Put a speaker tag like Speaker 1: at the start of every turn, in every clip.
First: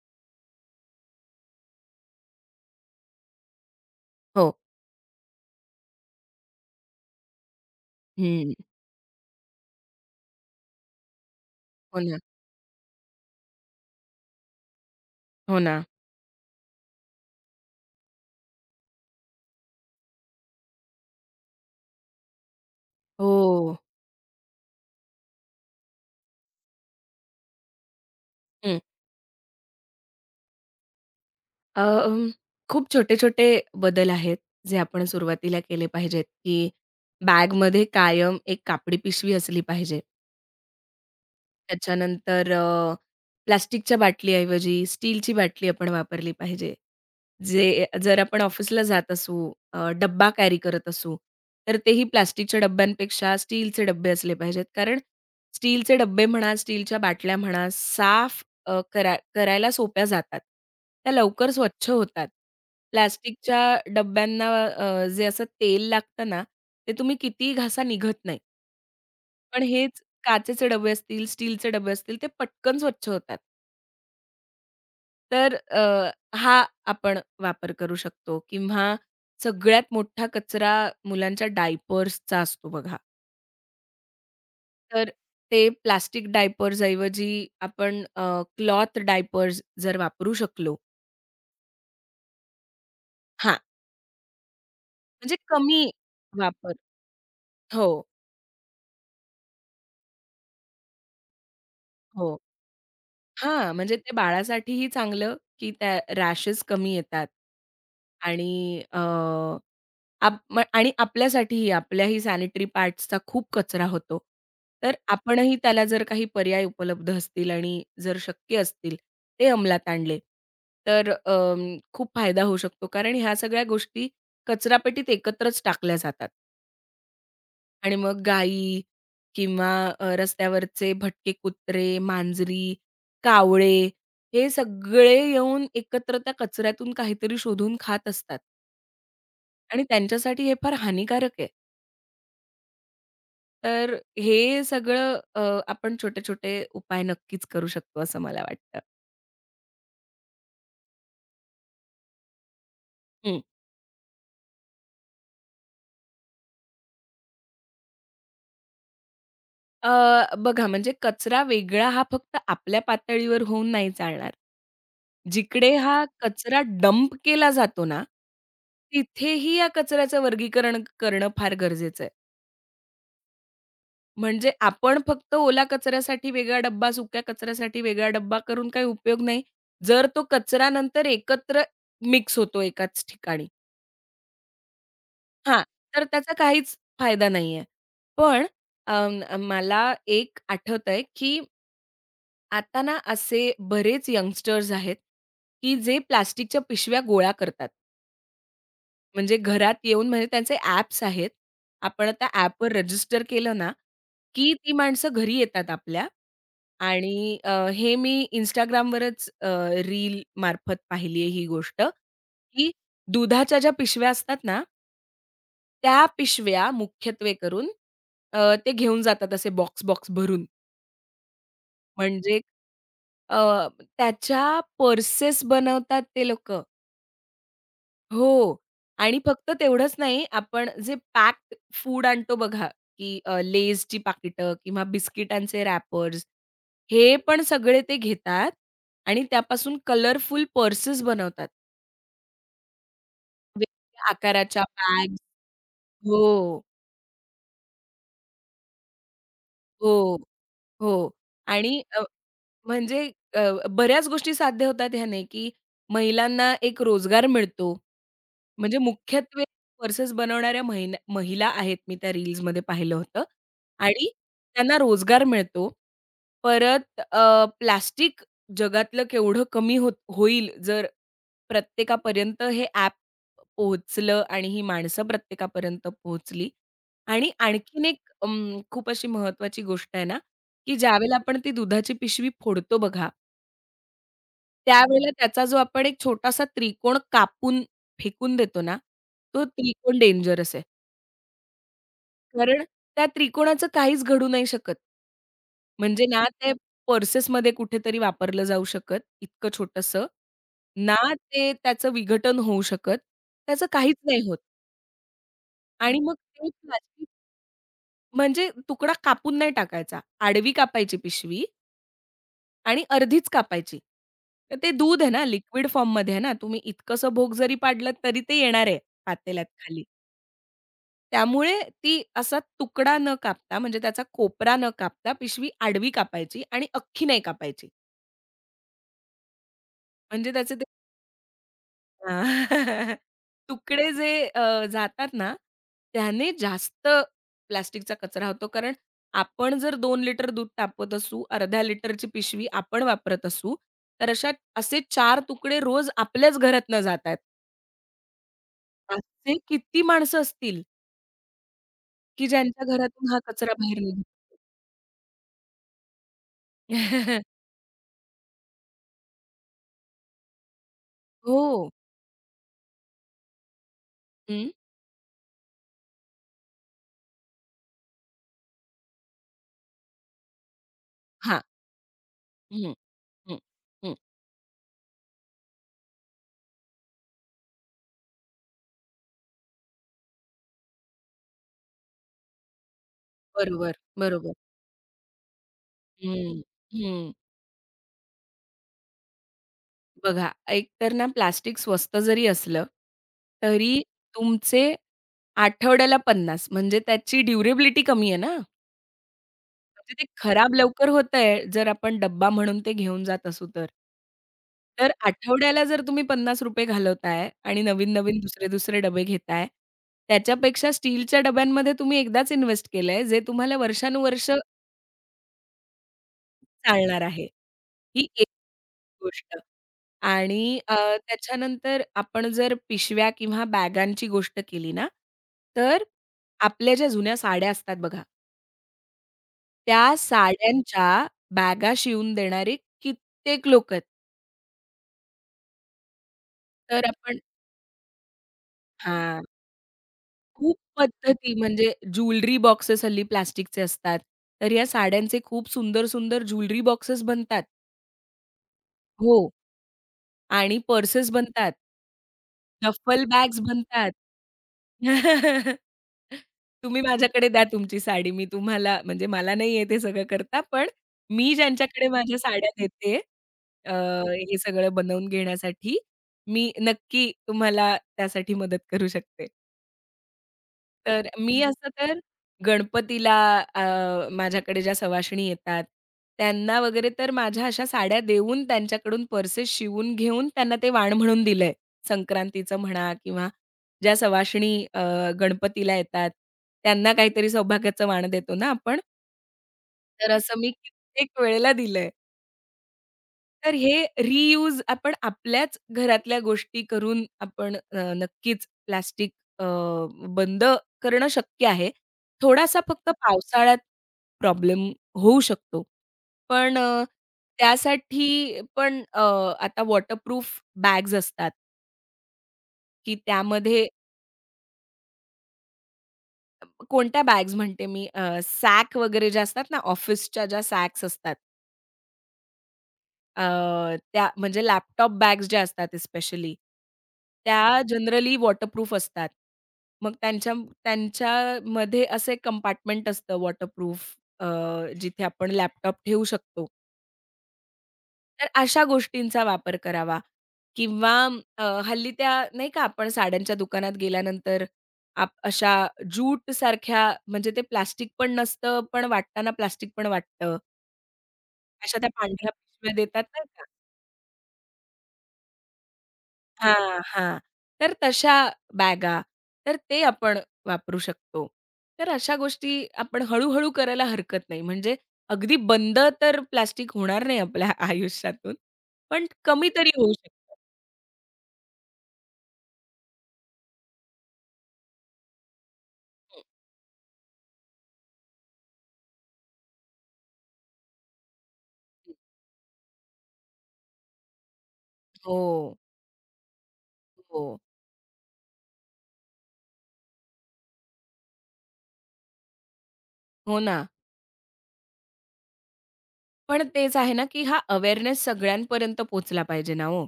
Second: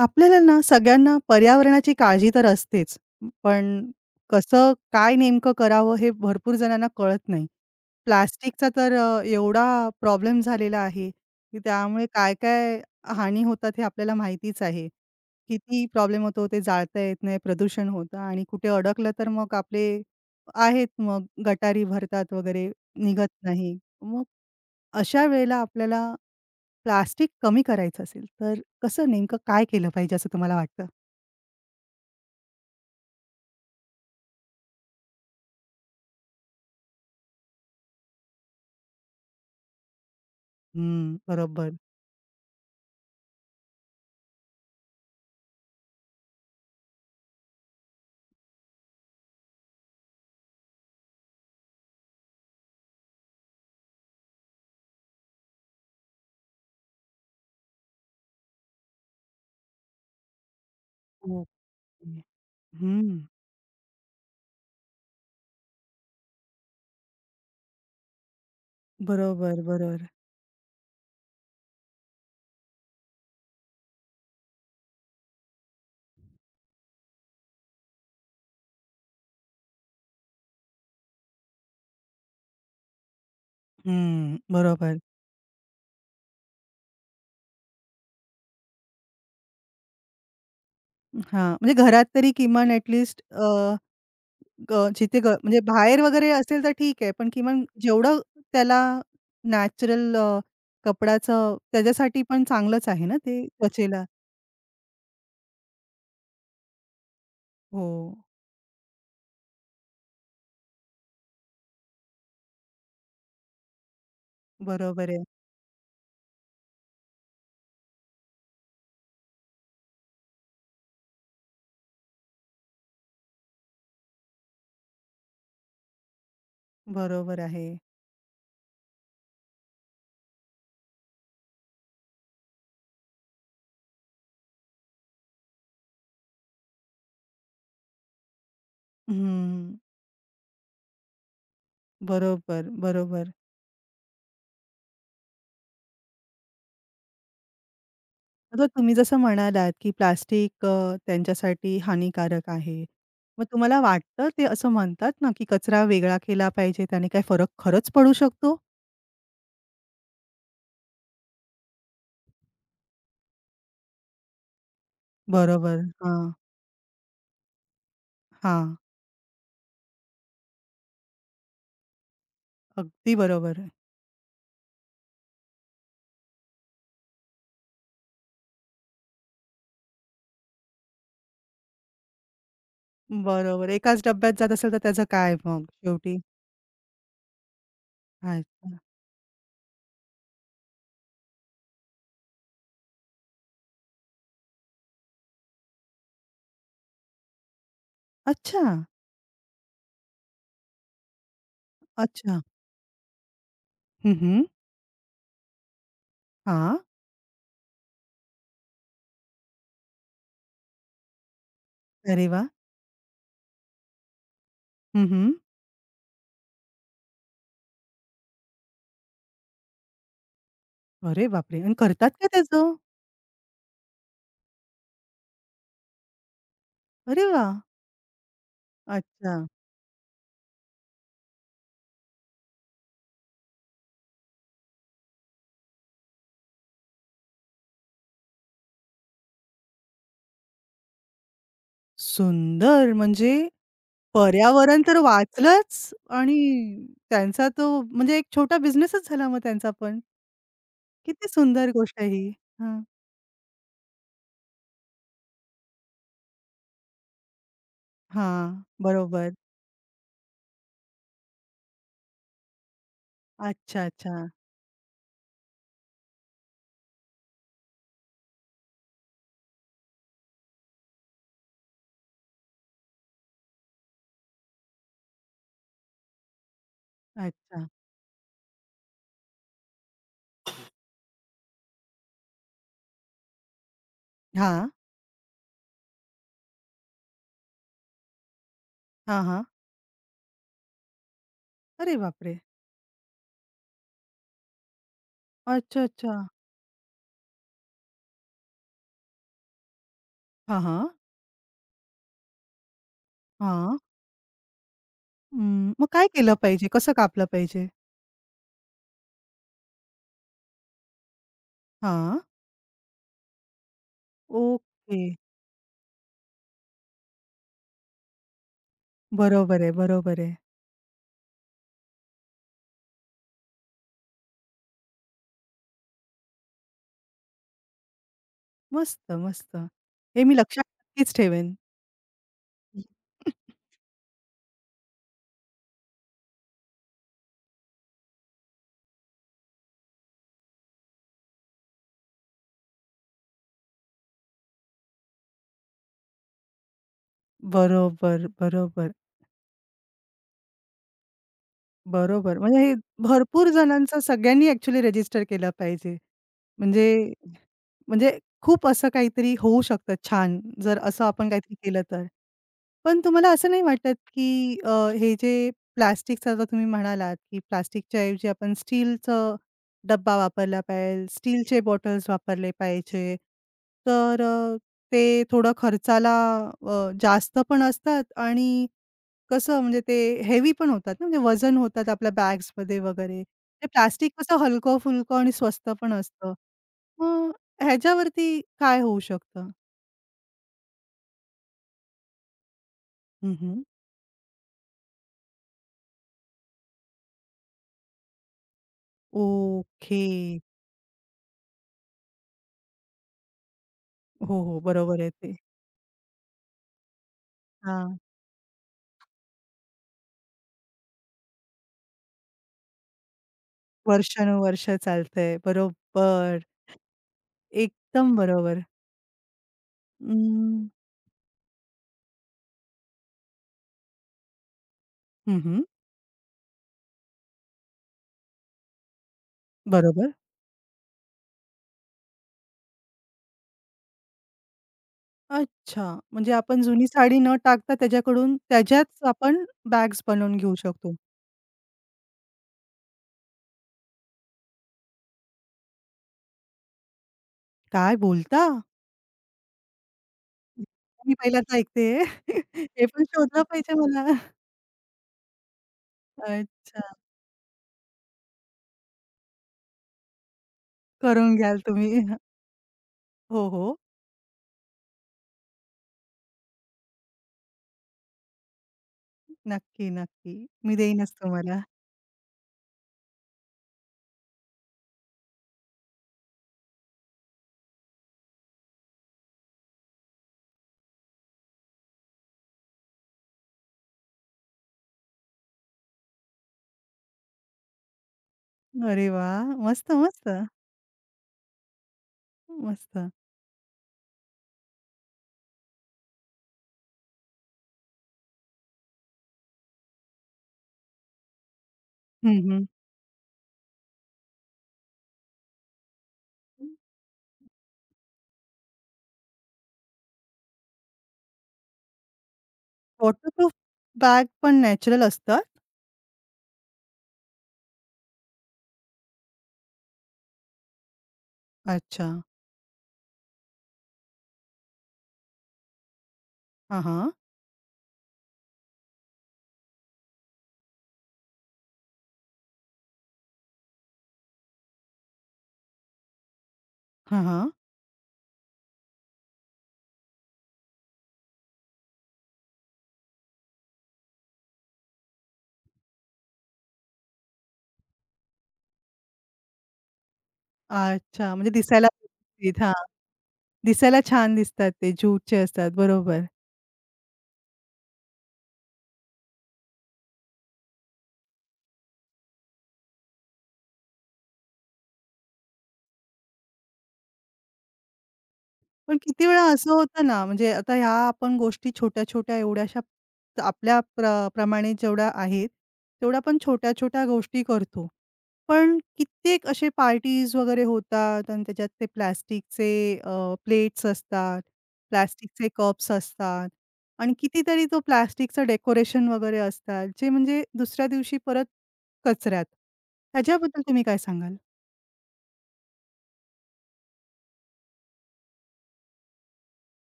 Speaker 1: आपल्याला ना सगळ्यांना पर्यावरणाची काळजी तर असतेच. पण
Speaker 2: हो.
Speaker 1: कसं काय नेमकं करावं हे भरपूर जणांना कळत नाही.
Speaker 2: हं.
Speaker 1: प्लास्टिकचा तर एवढा प्रॉब्लेम झालेला आहे, की
Speaker 2: हो
Speaker 1: त्यामुळे
Speaker 2: ना.
Speaker 1: काय-काय हानी होतात हे आपल्याला माहितीच आहे.
Speaker 2: हो ना.
Speaker 1: किती प्रॉब्लेम होतो ते जाळता येत नाही, प्रदूषण होतं आणि कुठे अडकलं तर मग आपले आहेत मग गटारी भरतात वगैरे निघत
Speaker 2: हो.
Speaker 1: नाही. मग अशा वेळेला आपल्याला प्लास्टिक कमी करायचं असेल, तर
Speaker 2: हं.
Speaker 1: कसं नेमकं काय केलं पाहिजे असं तुम्हाला वाटतं?
Speaker 2: अ, खूप छोटे-छोटे बदल आहेत, जे आपण सुरुवातीला केले पाहिजेत, की बॅगमध्ये कायम एक कापडी पिशवी असली पाहिजे.
Speaker 1: हं, बरोबर.
Speaker 2: त्याच्यानंतर प्लास्टिकच्या बाटलीऐवजी स्टीलची बाटली आपण वापरली पाहिजे. जे जर आपण ऑफिसला जात असू, डब्बा कॅरी करत असू, तर तेही प्लास्टिकच्या डब्यांपेक्षा स्टीलचे डब्बे असले पाहिजेत. कारण स्टीलचे डब्बे म्हणा, स्टीलच्या बाटल्या म्हणा, साफ करायला सोप्या जातात. त्या
Speaker 1: ओके.
Speaker 2: लवकर स्वच्छ होतात.
Speaker 1: हं.
Speaker 2: प्लास्टिकच्या डब्यांना जे असं तेल लागतं ना, ते तुम्ही कितीही घासा निघत नाही. पण
Speaker 1: बरोबर,
Speaker 2: हेच
Speaker 1: बरोबर.
Speaker 2: काचेचे डबे असतील, स्टीलचे डबे असतील, ते पटकन स्वच्छ होतात. तर हा आपण वापर करू शकतो किंवा सगळ्यात मोठा कचरा मुलांच्या डायपर्सचा असतो बघा.
Speaker 1: हं, बरोबर.
Speaker 2: तर ते प्लास्टिक डायपर्स ऐवजी आपण क्लॉथ डायपर्स जर वापरू शकलो
Speaker 1: हां, म्हणजे घरात तरी किमान ॲटलीस्ट
Speaker 2: हां,
Speaker 1: ग जिथे ग
Speaker 2: म्हणजे
Speaker 1: म्हणजे
Speaker 2: कमी
Speaker 1: बाहेर वगैरे असेल तर
Speaker 2: वापर
Speaker 1: ठीक आहे, पण किमान
Speaker 2: हो,
Speaker 1: जेवढं त्याला नॅचरल कपड्याचं त्याच्यासाठी
Speaker 2: हो.
Speaker 1: पण चांगलंच आहे ना ते
Speaker 2: हां, म्हणजे
Speaker 1: त्वचेला.
Speaker 2: ते बाळासाठीही चांगलं, की त्या रॅशेस कमी येतात
Speaker 1: हो,
Speaker 2: आणि आप म आणि आपल्यासाठीही, आपल्याही सॅनिटरी पॅड्सचा खूप कचरा होतो. तर
Speaker 1: बरोबर आहे,
Speaker 2: आपणही त्याला जर काही पर्याय उपलब्ध असतील आणि जर शक्य असतील, ते अंमलात आणले, तर खूप फायदा होऊ शकतो. कारण ह्या सगळ्या गोष्टी कचरापेटीत एकत्रच टाकल्या जातात
Speaker 1: बरोबर आहे.
Speaker 2: आणि मग गायी किंवा रस्त्यावरचे भटके कुत्रे, मांजरी, कावळे हे सगळे येऊन एकत्र त्या कचऱ्यातून काहीतरी शोधून खात असतात
Speaker 1: हं,
Speaker 2: आणि त्यांच्यासाठी हे फार हानिकारक आहे.
Speaker 1: बरोबर, बरोबर.
Speaker 2: तर हे सगळं आपण छोटे-छोटे उपाय नक्कीच करू शकतो असं मला
Speaker 1: आता
Speaker 2: वाटतं.
Speaker 1: तुम्ही जसं म्हणालात, की प्लास्टिक त्यांच्यासाठी हानिकारक आहे.
Speaker 2: हं.
Speaker 1: मग तुम्हाला वाटतं ते असं म्हणतात ना, की कचरा वेगळा केला पाहिजे, त्याने काय फरक खरंच पडू शकतो?
Speaker 2: बघा, म्हणजे कचरा वेगळा हा फक्त आपल्या पातळीवर होऊन नाही चालणार. जिकडे
Speaker 1: बरोबर.
Speaker 2: हा
Speaker 1: हां,
Speaker 2: कचरा डंप केला जातो ना,
Speaker 1: हां.
Speaker 2: तिथेही या कचऱ्याचं वर्गीकरण करणं फार गरजेचं आहे.
Speaker 1: अगदी बरोबर आहे.
Speaker 2: म्हणजे आपण फक्त ओला कचऱ्यासाठी वेगळा डब्बा, सुक्या कचऱ्यासाठी वेगळा डब्बा करून काही उपयोग नाही. जर तो कचरा नंतर एकत्र मिक्स होतो एकाच ठिकाणी.
Speaker 1: बरोबर. एकाच डब्यात जात असेल तर त्याचं काय
Speaker 2: हां,
Speaker 1: मग
Speaker 2: तर
Speaker 1: शेवटी?
Speaker 2: त्याचा काहीच फायदा नाहीये. पण
Speaker 1: अच्छा.
Speaker 2: मला एक आठवतंय, की आता ना असे बरेच यंगस्टर्स आहेत, की जे प्लास्टिकच्या पिशव्या गोळा करतात.
Speaker 1: अच्छा.
Speaker 2: म्हणजे घरात येऊन म्हणजे त्यांचे ॲप्स आहेत. आपण त्या
Speaker 1: अच्छा.
Speaker 2: ॲपवर रजिस्टर केलं ना,
Speaker 1: हं, हं.
Speaker 2: की ती माणसं घरी येतात आपल्या
Speaker 1: हां.
Speaker 2: आणि हे मी Instagramवरच रील मार्फत पाहिली आहे ही गोष्ट,
Speaker 1: अरे वाह!
Speaker 2: की दुधाच्या ज्या पिशव्या असतात ना
Speaker 1: हं, हं.
Speaker 2: त्या पिशव्या मुख्यत्वे करून ते घेऊन जातात असे बॉक्स-बॉक्स भरून.
Speaker 1: अरे बापरे! आणि करतात काय
Speaker 2: म्हणजे
Speaker 1: त्याचं?
Speaker 2: अ, त्याच्या पर्सेस बनवतात ते लोक,
Speaker 1: अरे वाह!
Speaker 2: हो. आणि
Speaker 1: अच्छा.
Speaker 2: फक्त तेवढंच नाही, आपण जे पॅक्ड फूड आणतो बघा, की Layची पाकिटं किंवा बिस्किटांचे रॅपर्स, हे पण सगळे ते घेतात आणि त्यापासून कलरफुल पर्सेस बनवतात.
Speaker 1: सुंदर म्हणजे
Speaker 2: वेगवेगळ्या आकाराच्या
Speaker 1: पर्यावरण तर
Speaker 2: बॅग्स.
Speaker 1: वाचलंच
Speaker 2: हो,
Speaker 1: आणि त्यांचा तो म्हणजे एक छोटा बिझनेसच झाला मग त्यांचा पण.
Speaker 2: हो, हो.
Speaker 1: किती सुंदर
Speaker 2: आणि
Speaker 1: गोष्ट आहे ही. हां.
Speaker 2: म्हणजे बऱ्याच गोष्टी साध्य होतात ह्याने, की महिलांना एक रोजगार मिळतो.
Speaker 1: हां,
Speaker 2: म्हणजे
Speaker 1: बरोबर.
Speaker 2: मुख्यत्वे पर्सेस बनवणाऱ्या महिला आहेत, मी त्या रील्समध्ये पाहिलं होतं
Speaker 1: अच्छा,
Speaker 2: आणि
Speaker 1: अच्छा,
Speaker 2: त्यांना रोजगार मिळतो. परत प्लास्टिक जगातलं केवढं कमी होत होईल, जर प्रत्येकापर्यंत हे ॲप पोहोचलं आणि ही माणसं प्रत्येकापर्यंत पोहोचली आणि
Speaker 1: अच्छा.
Speaker 2: आणखीन एक खूप अशी महत्त्वाची गोष्ट आहे ना, की ज्यावेळेला आपण ती दुधाची पिशवी फोडतो बघा,
Speaker 1: हां,
Speaker 2: त्यावेळेला त्याचा जो आपण एक छोटासा त्रिकोण कापून फेकून देतो ना,
Speaker 1: हां,
Speaker 2: तो
Speaker 1: हां.
Speaker 2: त्रिकोण डेंजरस आहे.
Speaker 1: अरे बापरे!
Speaker 2: कारण त्या त्रिकोणाचं काहीच घडू नाही शकत.
Speaker 1: अच्छा,
Speaker 2: म्हणजे
Speaker 1: अच्छा.
Speaker 2: ना ते पर्सेसमध्ये कुठेतरी वापरलं जाऊ शकत, इतकं छोटंसं.
Speaker 1: हां, हां,
Speaker 2: ना ते त्याचं विघटन होऊ शकत. त्याचं
Speaker 1: हां.
Speaker 2: काहीच नाही होत
Speaker 1: हं, मग
Speaker 2: आणि
Speaker 1: काय
Speaker 2: मग
Speaker 1: केलं
Speaker 2: ते
Speaker 1: पाहिजे? कसं
Speaker 2: प्लास्टिक
Speaker 1: कापलं पाहिजे?
Speaker 2: म्हणजे तुकडा कापून नाही टाकायचा, आडवी कापायची पिशवी
Speaker 1: हां,
Speaker 2: आणि अर्धीच कापायची. तर ते
Speaker 1: ओके.
Speaker 2: दूध आहे ना, लिक्विड फॉर्ममध्ये आहे ना, तुम्ही इतकंसं भोग जरी पाडलं तरी ते येणार आहे पातेल्यात
Speaker 1: बरोबर आहे,
Speaker 2: खाली.
Speaker 1: बरोबर आहे.
Speaker 2: त्यामुळे ती असा तुकडा न कापता म्हणजे त्याचा कोपरा न कापता पिशवी आडवी कापायची आणि अख्खी नाही कापायची.
Speaker 1: मस्त, मस्त. हे
Speaker 2: म्हणजे
Speaker 1: मी
Speaker 2: त्याचे ते
Speaker 1: लक्षात नक्कीच ठेवेन.
Speaker 2: हां. तुकडे जे जातात ना, त्याने जास्त प्लास्टिकचा कचरा होतो. कारण आपण जर 2 लिटर दूध तापवत असू, अर्ध्या लिटरची पिशवी आपण वापरत असू, तर असे चार तुकडे रोज आपल्याच घरातनं जातायत.
Speaker 1: बरोबर, बरोबर.
Speaker 2: असे किती माणसं असतील, की
Speaker 1: बरोबर. म्हणजे
Speaker 2: ज्यांच्या
Speaker 1: हे
Speaker 2: घरातून हा
Speaker 1: भरपूर
Speaker 2: कचरा बाहेर
Speaker 1: जणांचं
Speaker 2: निघतो?
Speaker 1: सगळ्यांनी ॲक्चुअली रजिस्टर केलं पाहिजे. म्हणजे म्हणजे खूप असं काहीतरी होऊ शकतं छान, जर असं आपण काहीतरी
Speaker 2: हो.
Speaker 1: केलं तर. पण तुम्हाला असं नाही वाटत,
Speaker 2: हं.
Speaker 1: की हे जे प्लास्टिकचं आता तुम्ही म्हणालात, की प्लास्टिकच्या ऐवजी आपण स्टीलचं डब्बा वापरला पाहिजे,
Speaker 2: हां.
Speaker 1: स्टीलचे बॉटल्स वापरले
Speaker 2: हं,
Speaker 1: पाहिजे.
Speaker 2: हं, हं.
Speaker 1: तर ते थोडं खर्चाला जास्त पण असतात आणि कसं म्हणजे ते हेवी पण होतात ना, म्हणजे वजन होतात आपल्या बॅग्समध्ये वगैरे. ते
Speaker 2: बरोबर,
Speaker 1: प्लास्टिक
Speaker 2: बरोबर.
Speaker 1: कसं हलकं-फुलकं आणि स्वस्त पण असतं.
Speaker 2: हं, हं.
Speaker 1: मग ह्याच्यावरती काय होऊ शकतं?
Speaker 2: बघा, एक तर ना प्लास्टिक स्वस्त जरी असलं,
Speaker 1: हं, हं.
Speaker 2: तरी तुमचे आठवड्याला 50, म्हणजे त्याची ड्युरेबिलिटी कमी आहे ना. म्हणजे
Speaker 1: ओके.
Speaker 2: ते खराब लवकर होतंय, जर आपण डब्बा म्हणून ते घेऊन जात असू तर.
Speaker 1: हो, हो.
Speaker 2: तर
Speaker 1: बरोबर आहे ते.
Speaker 2: आठवड्याला जर तुम्ही ₹50 घालवताय आणि
Speaker 1: हां.
Speaker 2: नवीन-नवीन दुसरे-दुसरे डबे घेताय, त्याच्यापेक्षा स्टीलच्या डब्यांमध्ये तुम्ही एकदाच इन्व्हेस्ट केलंय, जे तुम्हाला वर्षानुवर्ष
Speaker 1: वर्षानुवर्ष चालतंय. बरोबर.
Speaker 2: चालणार आहे. ही
Speaker 1: एकदम बरोबर.
Speaker 2: गोष्ट
Speaker 1: अं,
Speaker 2: आणि त्याच्यानंतर आपण जर पिशव्या किंवा बॅगांची गोष्ट केली ना,
Speaker 1: हं, हं.
Speaker 2: तर आपल्या ज्या जुन्या साड्या असतात बघा, त्या
Speaker 1: बरोबर.
Speaker 2: साड्यांच्या बॅगा शिवून देणारे कित्येक लोकं आहेत.
Speaker 1: अच्छा. म्हणजे आपण
Speaker 2: तर
Speaker 1: जुनी
Speaker 2: आपण
Speaker 1: साडी न टाकता त्याच्याकडून त्याच्याच
Speaker 2: हां,
Speaker 1: आपण बॅग्स बनवून घेऊ
Speaker 2: खूप
Speaker 1: शकतो.
Speaker 2: पद्धती म्हणजे ज्वेलरी बॉक्सेस हल्ली प्लास्टिकचे असतात. तर या साड्यांचे खूप सुंदर, सुंदर ज्वेलरी बॉक्सेस बनतात.
Speaker 1: काय बोलता?
Speaker 2: हो. आणि पर्सेस
Speaker 1: मी
Speaker 2: बनतात.
Speaker 1: पहिल्यांदा ऐकतेय. हे
Speaker 2: डफल
Speaker 1: पण
Speaker 2: बॅग्स
Speaker 1: शोधलं पाहिजे
Speaker 2: बनतात.
Speaker 1: मला.
Speaker 2: तुम्ही
Speaker 1: अच्छा.
Speaker 2: माझ्याकडे द्या तुमची साडी. मी तुम्हाला म्हणजे मला नाही येत हे सगळं करता, पण मी
Speaker 1: करून घ्याल
Speaker 2: ज्यांच्याकडे
Speaker 1: तुम्ही.
Speaker 2: माझ्या साड्या देते
Speaker 1: हो,
Speaker 2: अ,
Speaker 1: हो.
Speaker 2: हे सगळं बनवून घेण्यासाठी, मी नक्की तुम्हाला त्यासाठी मदत करू शकते.
Speaker 1: नक्की, नक्की. मी
Speaker 2: तर
Speaker 1: देईनच
Speaker 2: मी हं.
Speaker 1: तुम्हाला.
Speaker 2: असं तर गणपतीला अ, माझ्याकडे ज्या सवाशिणी येतात, त्यांना वगैरे तर माझ्या अशा साड्या देऊन त्यांच्याकडून पर्सेस शिवून घेऊन त्यांना ते वाण म्हणून दिलंय. संक्रांतीचं म्हणा किंवा ज्या सवाशिणी गणपतीला येतात, त्यांना काहीतरी सौभाग्याचं वाण देतो ना आपण,
Speaker 1: अरे वा मस्त,
Speaker 2: तर
Speaker 1: मस्त.
Speaker 2: असं मी कित्येक वेळेला दिलंय.
Speaker 1: मस्त.
Speaker 2: तर हे रियूज आपण आपल्याच घरातल्या गोष्टी करून आपण नक्कीच प्लास्टिक अ, बंद करणं शक्य आहे.
Speaker 1: हं,
Speaker 2: थोडासा
Speaker 1: हं.
Speaker 2: फक्त पावसाळ्यात प्रॉब्लेम होऊ शकतो. पण त्यासाठी पण आता वॉटरप्रूफ बॅग्स असतात, की
Speaker 1: वॉटरप्रूफ
Speaker 2: त्यामध्ये
Speaker 1: बॅग पण नॅचरल असतात?
Speaker 2: कोणत्या बॅग्स म्हणते मी सॅक वगैरे ज्या असतात ना, ऑफिसच्या ज्या सॅक्स असतात.
Speaker 1: अच्छा.
Speaker 2: त्या म्हणजे लॅपटॉप बॅग्स ज्या असतात स्पेशली,
Speaker 1: हां, हां.
Speaker 2: त्या जनरली वॉटरप्रूफ असतात. मग त्यांच्यामध्ये असे एक कंपार्टमेंट असतं वॉटरप्रूफ, अ, जिथे आपण लॅपटॉप ठेवू शकतो.
Speaker 1: हां, हां.
Speaker 2: तर अशा गोष्टींचा वापर करावा किंवा हल्ली त्या नाही का आपण साड्यांच्या दुकानात गेल्यानंतर अशा ज्यूटसारख्या, म्हणजे ते प्लास्टिक पण नसतं, पण वाटताना प्लास्टिक पण वाटतं.
Speaker 1: अच्छा. म्हणजे
Speaker 2: अशा
Speaker 1: दिसायला
Speaker 2: त्या पांढऱ्या
Speaker 1: हां.
Speaker 2: पिशव्या देतात नाही का?
Speaker 1: दिसायला छान दिसतात ते ज्यूटचे असतात. बरोबर.
Speaker 2: हां, हां. तर तशा बॅगा, तर ते आपण वापरू शकतो. तर अशा गोष्टी आपण हळू-हळू करायला हरकत नाही. म्हणजे अगदी बंद तर प्लास्टिक होणार नाही आपल्या आयुष्यातून,
Speaker 1: पण
Speaker 2: पण
Speaker 1: किती वेळा
Speaker 2: कमी तरी
Speaker 1: असं
Speaker 2: होऊ
Speaker 1: होतं ना,
Speaker 2: शकतं.
Speaker 1: म्हणजे आता ह्या आपण गोष्टी छोट्या-छोट्या एवढ्याशा आपल्या प्रमाणे जेवढ्या आहेत, तेवढ्या
Speaker 2: हं,
Speaker 1: आपण छोट्या-छोट्या गोष्टी करतो. पण कित्येक असे पार्टीज वगैरे होतात आणि त्याच्यात ते प्लास्टिकचे प्लेट्स असतात,
Speaker 2: हो,
Speaker 1: प्लास्टिकचे कप्स असतात आणि
Speaker 2: हो.
Speaker 1: कितीतरी तो प्लास्टिकचं डेकोरेशन वगैरे असतात, जे म्हणजे दुसऱ्या दिवशी परत कचऱ्यात.
Speaker 2: हो
Speaker 1: त्याच्याबद्दल
Speaker 2: ना.
Speaker 1: तुम्ही काय सांगाल?
Speaker 2: पण तेच आहे ना, की हा अवेअरनेस सगळ्यांपर्यंत पोहोचला पाहिजे ना हो.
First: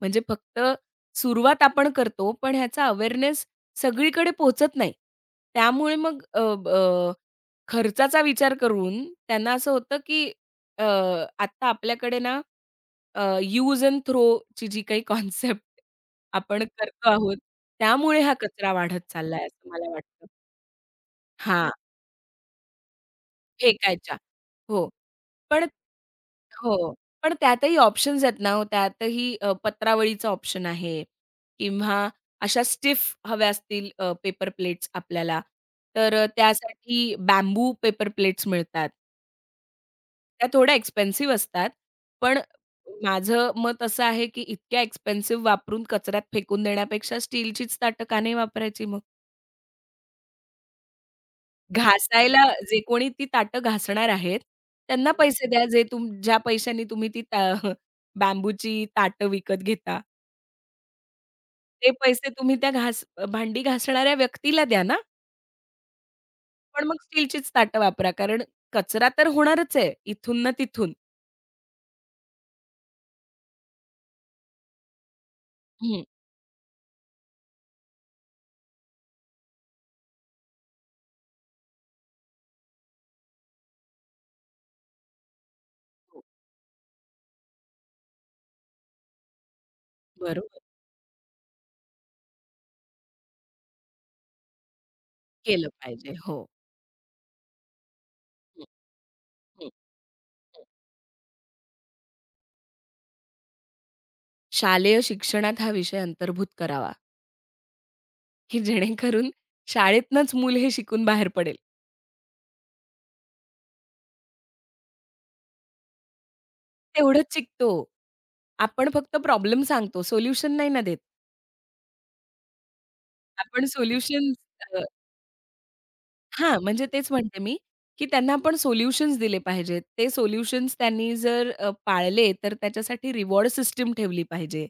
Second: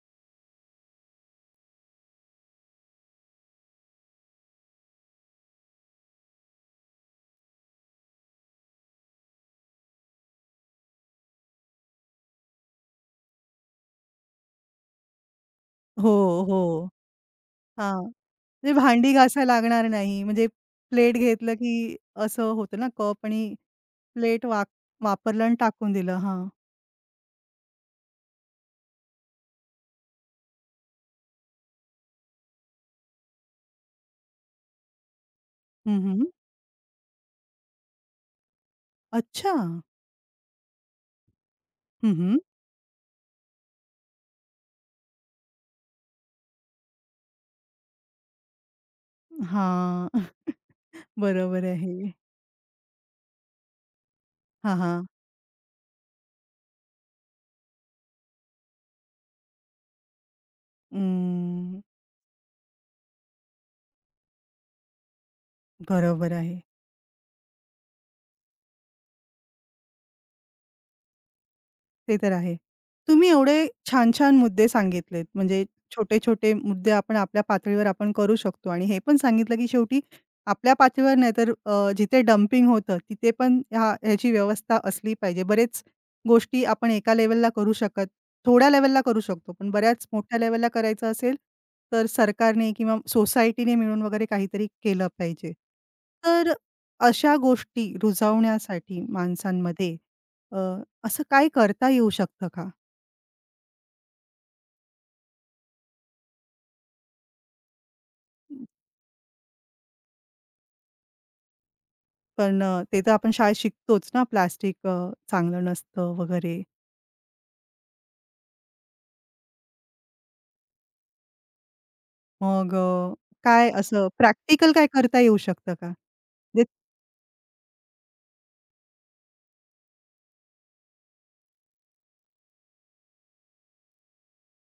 Speaker 2: म्हणजे फक्त सुरुवात आपण करतो, पण ह्याचा अवेअरनेस सगळीकडे पोहोचत नाही. त्यामुळे मग खर्चाचा विचार करून त्यांना असं होतं, की अ, आता आपल्याकडे ना यूज एंड थ्रोची जी काही कॉन्सेप्ट
Speaker 1: हो,
Speaker 2: आपण
Speaker 1: हो.
Speaker 2: करतो आहोत,
Speaker 1: हां,
Speaker 2: त्यामुळे हा कचरा
Speaker 1: म्हणजे
Speaker 2: वाढत
Speaker 1: भांडी
Speaker 2: चाललाय
Speaker 1: घासायला
Speaker 2: असं
Speaker 1: लागणार
Speaker 2: मला
Speaker 1: नाही.
Speaker 2: वाटतं.
Speaker 1: म्हणजे प्लेट घेतलं
Speaker 2: हां,
Speaker 1: की असं होतं ना कप आणि
Speaker 2: फेकायच्या.
Speaker 1: प्लेट
Speaker 2: हो,
Speaker 1: वापरलं आणि
Speaker 2: पण
Speaker 1: टाकून दिलं. हां.
Speaker 2: हो, पण त्यातही ऑप्शन्स आहेत ना हो, त्यातही पत्रावळीचा ऑप्शन आहे किंवा अशा स्टिफ हव्या असतील पेपर प्लेट्स आपल्याला,
Speaker 1: हं,
Speaker 2: तर
Speaker 1: हं.
Speaker 2: त्यासाठी बॅम्बू पेपर प्लेट्स मिळतात.
Speaker 1: अच्छा.
Speaker 2: त्या थोड्या एक्सपेन्सिव्ह असतात.
Speaker 1: हं, हं.
Speaker 2: पण माझं मत असं आहे, की इतक्या एक्सपेन्सिव्ह वापरून कचऱ्यात फेकून देण्यापेक्षा स्टीलचीच ताटं का नाही वापरायची मग?
Speaker 1: हां. बरोबर आहे.
Speaker 2: घासायला जे कोणी ती ताटं घासणार आहेत,
Speaker 1: हां, हां.
Speaker 2: त्यांना पैसे द्या, जे ज्या पैशांनी तुम्ही ती ता बांबूची ताटं विकत घेता.
Speaker 1: अं,
Speaker 2: ते पैसे तुम्ही त्या भांडी घासणाऱ्या व्यक्तीला द्या ना.
Speaker 1: बरोबर आहे.
Speaker 2: पण मग स्टीलचीच ताटं वापरा. कारण कचरा तर होणारच आहे इथून ना तिथून.
Speaker 1: ते तर आहे. तुम्ही एवढे छान-छान मुद्दे सांगितलेत. म्हणजे
Speaker 2: हं.
Speaker 1: छोटे-छोटे मुद्दे आपण आपल्या पातळीवर आपण करू शकतो आणि हे पण सांगितलं, की शेवटी आपल्या पातळीवर नाही तर जिथे डंपिंग होतं तिथे पण ह्याची व्यवस्था असली पाहिजे. बरेच
Speaker 2: हो.
Speaker 1: गोष्टी आपण एका लेव्हलला करू शकत थोड्या लेव्हलला करू शकतो. पण बऱ्याच मोठ्या
Speaker 2: बरोबर.
Speaker 1: लेव्हलला करायचं असेल, तर सरकारने किंवा सोसायटीने मिळून वगैरे काहीतरी केलं पाहिजे.
Speaker 2: केलं पाहिजे. हो.
Speaker 1: तर अशा गोष्टी
Speaker 2: हं,
Speaker 1: रुजवण्यासाठी
Speaker 2: हं.
Speaker 1: माणसांमध्ये अ, असं काय करता येऊ शकतं का?
Speaker 2: शालेय शिक्षणात हा विषय अंतर्भूत करावा, की जेणेकरून शाळेतनंच मूल हे शिकून बाहेर पडेल.
Speaker 1: पण ते तर आपण शाळेत शिकतोच ना, प्लास्टिक चांगलं नसतं वगैरे.
Speaker 2: तेवढंच शिकतो. आपण फक्त प्रॉब्लेम सांगतो, सोल्युशन नाही ना देत.
Speaker 1: मग
Speaker 2: आपण
Speaker 1: काय असं
Speaker 2: सोल्युशन्स
Speaker 1: प्रॅक्टिकल
Speaker 2: अ,
Speaker 1: काय करता येऊ शकतं का?
Speaker 2: हां,
Speaker 1: म्हणजे
Speaker 2: म्हणजे तेच म्हणते मी, की त्यांना आपण सोल्युशन्स दिले पाहिजेत. ते सोल्युशन्स त्यांनी जर पाळले, तर त्याच्यासाठी रिवॉर्ड सिस्टम ठेवली पाहिजे.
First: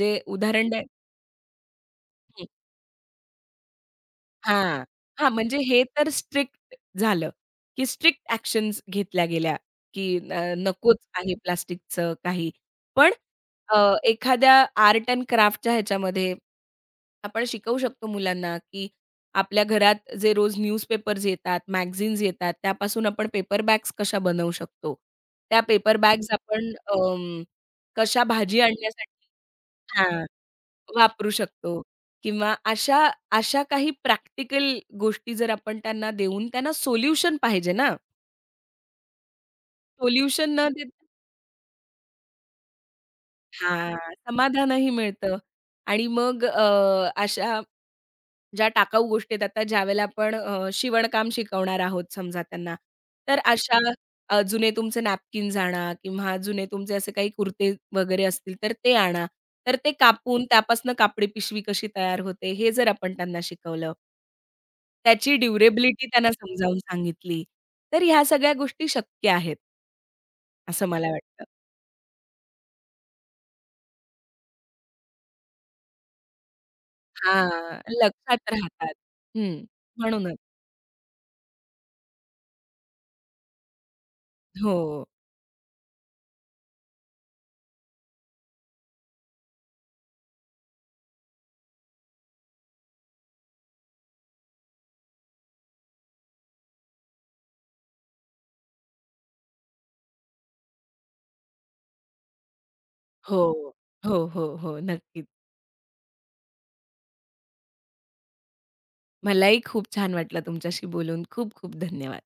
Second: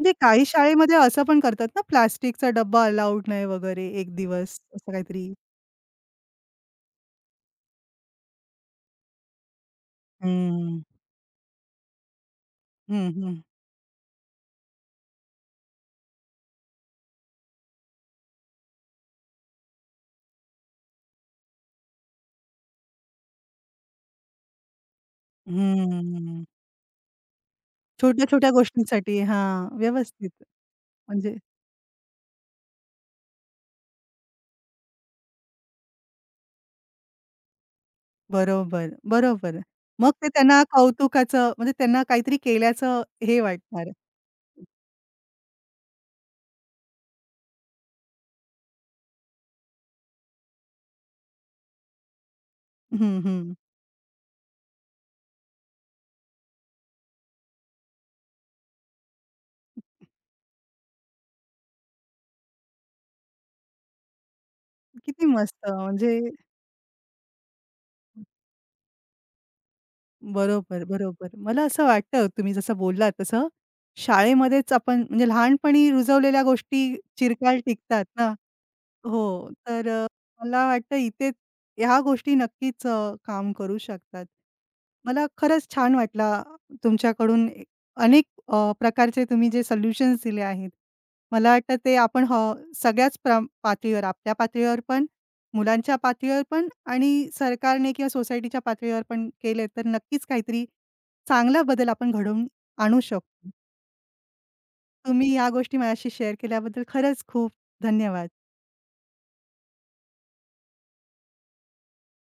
Speaker 1: म्हणजे काही
Speaker 2: उदाहरण द्या
Speaker 1: शाळेमध्ये असं पण करतात ना, प्लास्टिकचा डब्बा अलाउड नाही वगैरे 1 दिवस
Speaker 2: हां.
Speaker 1: असं
Speaker 2: हां,
Speaker 1: काहीतरी.
Speaker 2: म्हणजे हे तर स्ट्रिक्ट झालं, की स्ट्रिक्ट ॲक्शन्स घेतल्या गेल्या, की
Speaker 1: हं,
Speaker 2: नकोच आहे प्लास्टिकचं काही.
Speaker 1: हं,
Speaker 2: पण
Speaker 1: हं.
Speaker 2: अ, एखाद्या आर्ट एंड क्राफ्टच्या ह्याच्यामध्ये आपण शिकवू शकतो मुलांना, की आपल्या घरात जे रोज न्यूजपेपर्स येतात, मॅगझिन्स येतात, त्यापासून आपण पेपर बॅग्स कशा बनवू शकतो. त्या पेपर बॅग्स
Speaker 1: हं.
Speaker 2: आपण कशा
Speaker 1: छोट्या-छोट्या
Speaker 2: भाजी
Speaker 1: गोष्टींसाठी
Speaker 2: आणण्यासाठी
Speaker 1: हां,
Speaker 2: हां.
Speaker 1: व्यवस्थित
Speaker 2: वापरू
Speaker 1: म्हणजे
Speaker 2: शकतो किंवा अशा अशा काही प्रॅक्टिकल गोष्टी जर आपण त्यांना देऊन त्यांना सोल्युशन पाहिजे ना.
Speaker 1: बरोबर, बरोबर. मग ते
Speaker 2: सोल्युशन
Speaker 1: त्यांना
Speaker 2: न देता
Speaker 1: कौतुकाचं म्हणजे त्यांना काहीतरी केल्याचं हे वाटणार.
Speaker 2: हां, समाधानही मिळतं आणि मग अशा ज्या टाकाऊ गोष्टी आहेत आता ज्यावेळेला आपण शिवणकाम शिकवणार आहोत समजा त्यांना.
Speaker 1: हं,
Speaker 2: तर
Speaker 1: हं.
Speaker 2: अशा जुने तुमचे नॅपकिन्स आणा किंवा जुने तुमचे असे काही कुर्ते वगैरे असतील तर ते आणा. तर ते कापून त्यापासून कापडी पिशवी कशी तयार होते हे जर आपण त्यांना शिकवलं.
Speaker 1: किती
Speaker 2: त्याची
Speaker 1: मस्त
Speaker 2: ड्युरेबिलिटी
Speaker 1: म्हणजे
Speaker 2: त्यांना समजावून सांगितली. तर ह्या सगळ्या गोष्टी शक्य आहेत.
Speaker 1: बरोबर,
Speaker 2: असं मला
Speaker 1: बरोबर.
Speaker 2: वाटतं.
Speaker 1: मला असं वाटतं तुम्ही जसं बोललात तसं शाळेमध्येच आपण म्हणजे लहानपणी रुजवलेल्या गोष्टी चिरकाल
Speaker 2: हां,
Speaker 1: टिकतात ना.
Speaker 2: लक्षात राहतात.
Speaker 1: हो.
Speaker 2: हं.
Speaker 1: तर
Speaker 2: म्हणूनच.
Speaker 1: मला वाटतं इथे ह्या गोष्टी नक्कीच काम करू शकतात.
Speaker 2: हो.
Speaker 1: मला खरंच छान वाटला तुमच्याकडून अनेक प्रकारचे तुम्ही जे सोल्युशन्स दिले आहेत. मला वाटतं ते आपण सगळ्याच पातळीवर आपल्या पातळीवर पण, मुलांच्या पातळीवर पण आणि सरकारने किंवा सोसायटीच्या पातळीवर पण केले तर नक्कीच काहीतरी चांगला बदल आपण घडवून आणू शकतो.
Speaker 2: हो. हो, हो, हो. नक्कीच.
Speaker 1: तुम्ही या गोष्टी माझ्याशी शेअर केल्याबद्दल खरंच खूप धन्यवाद.
Speaker 2: मलाही खूप छान वाटलं तुमच्याशी बोलून. खूप खूप धन्यवाद.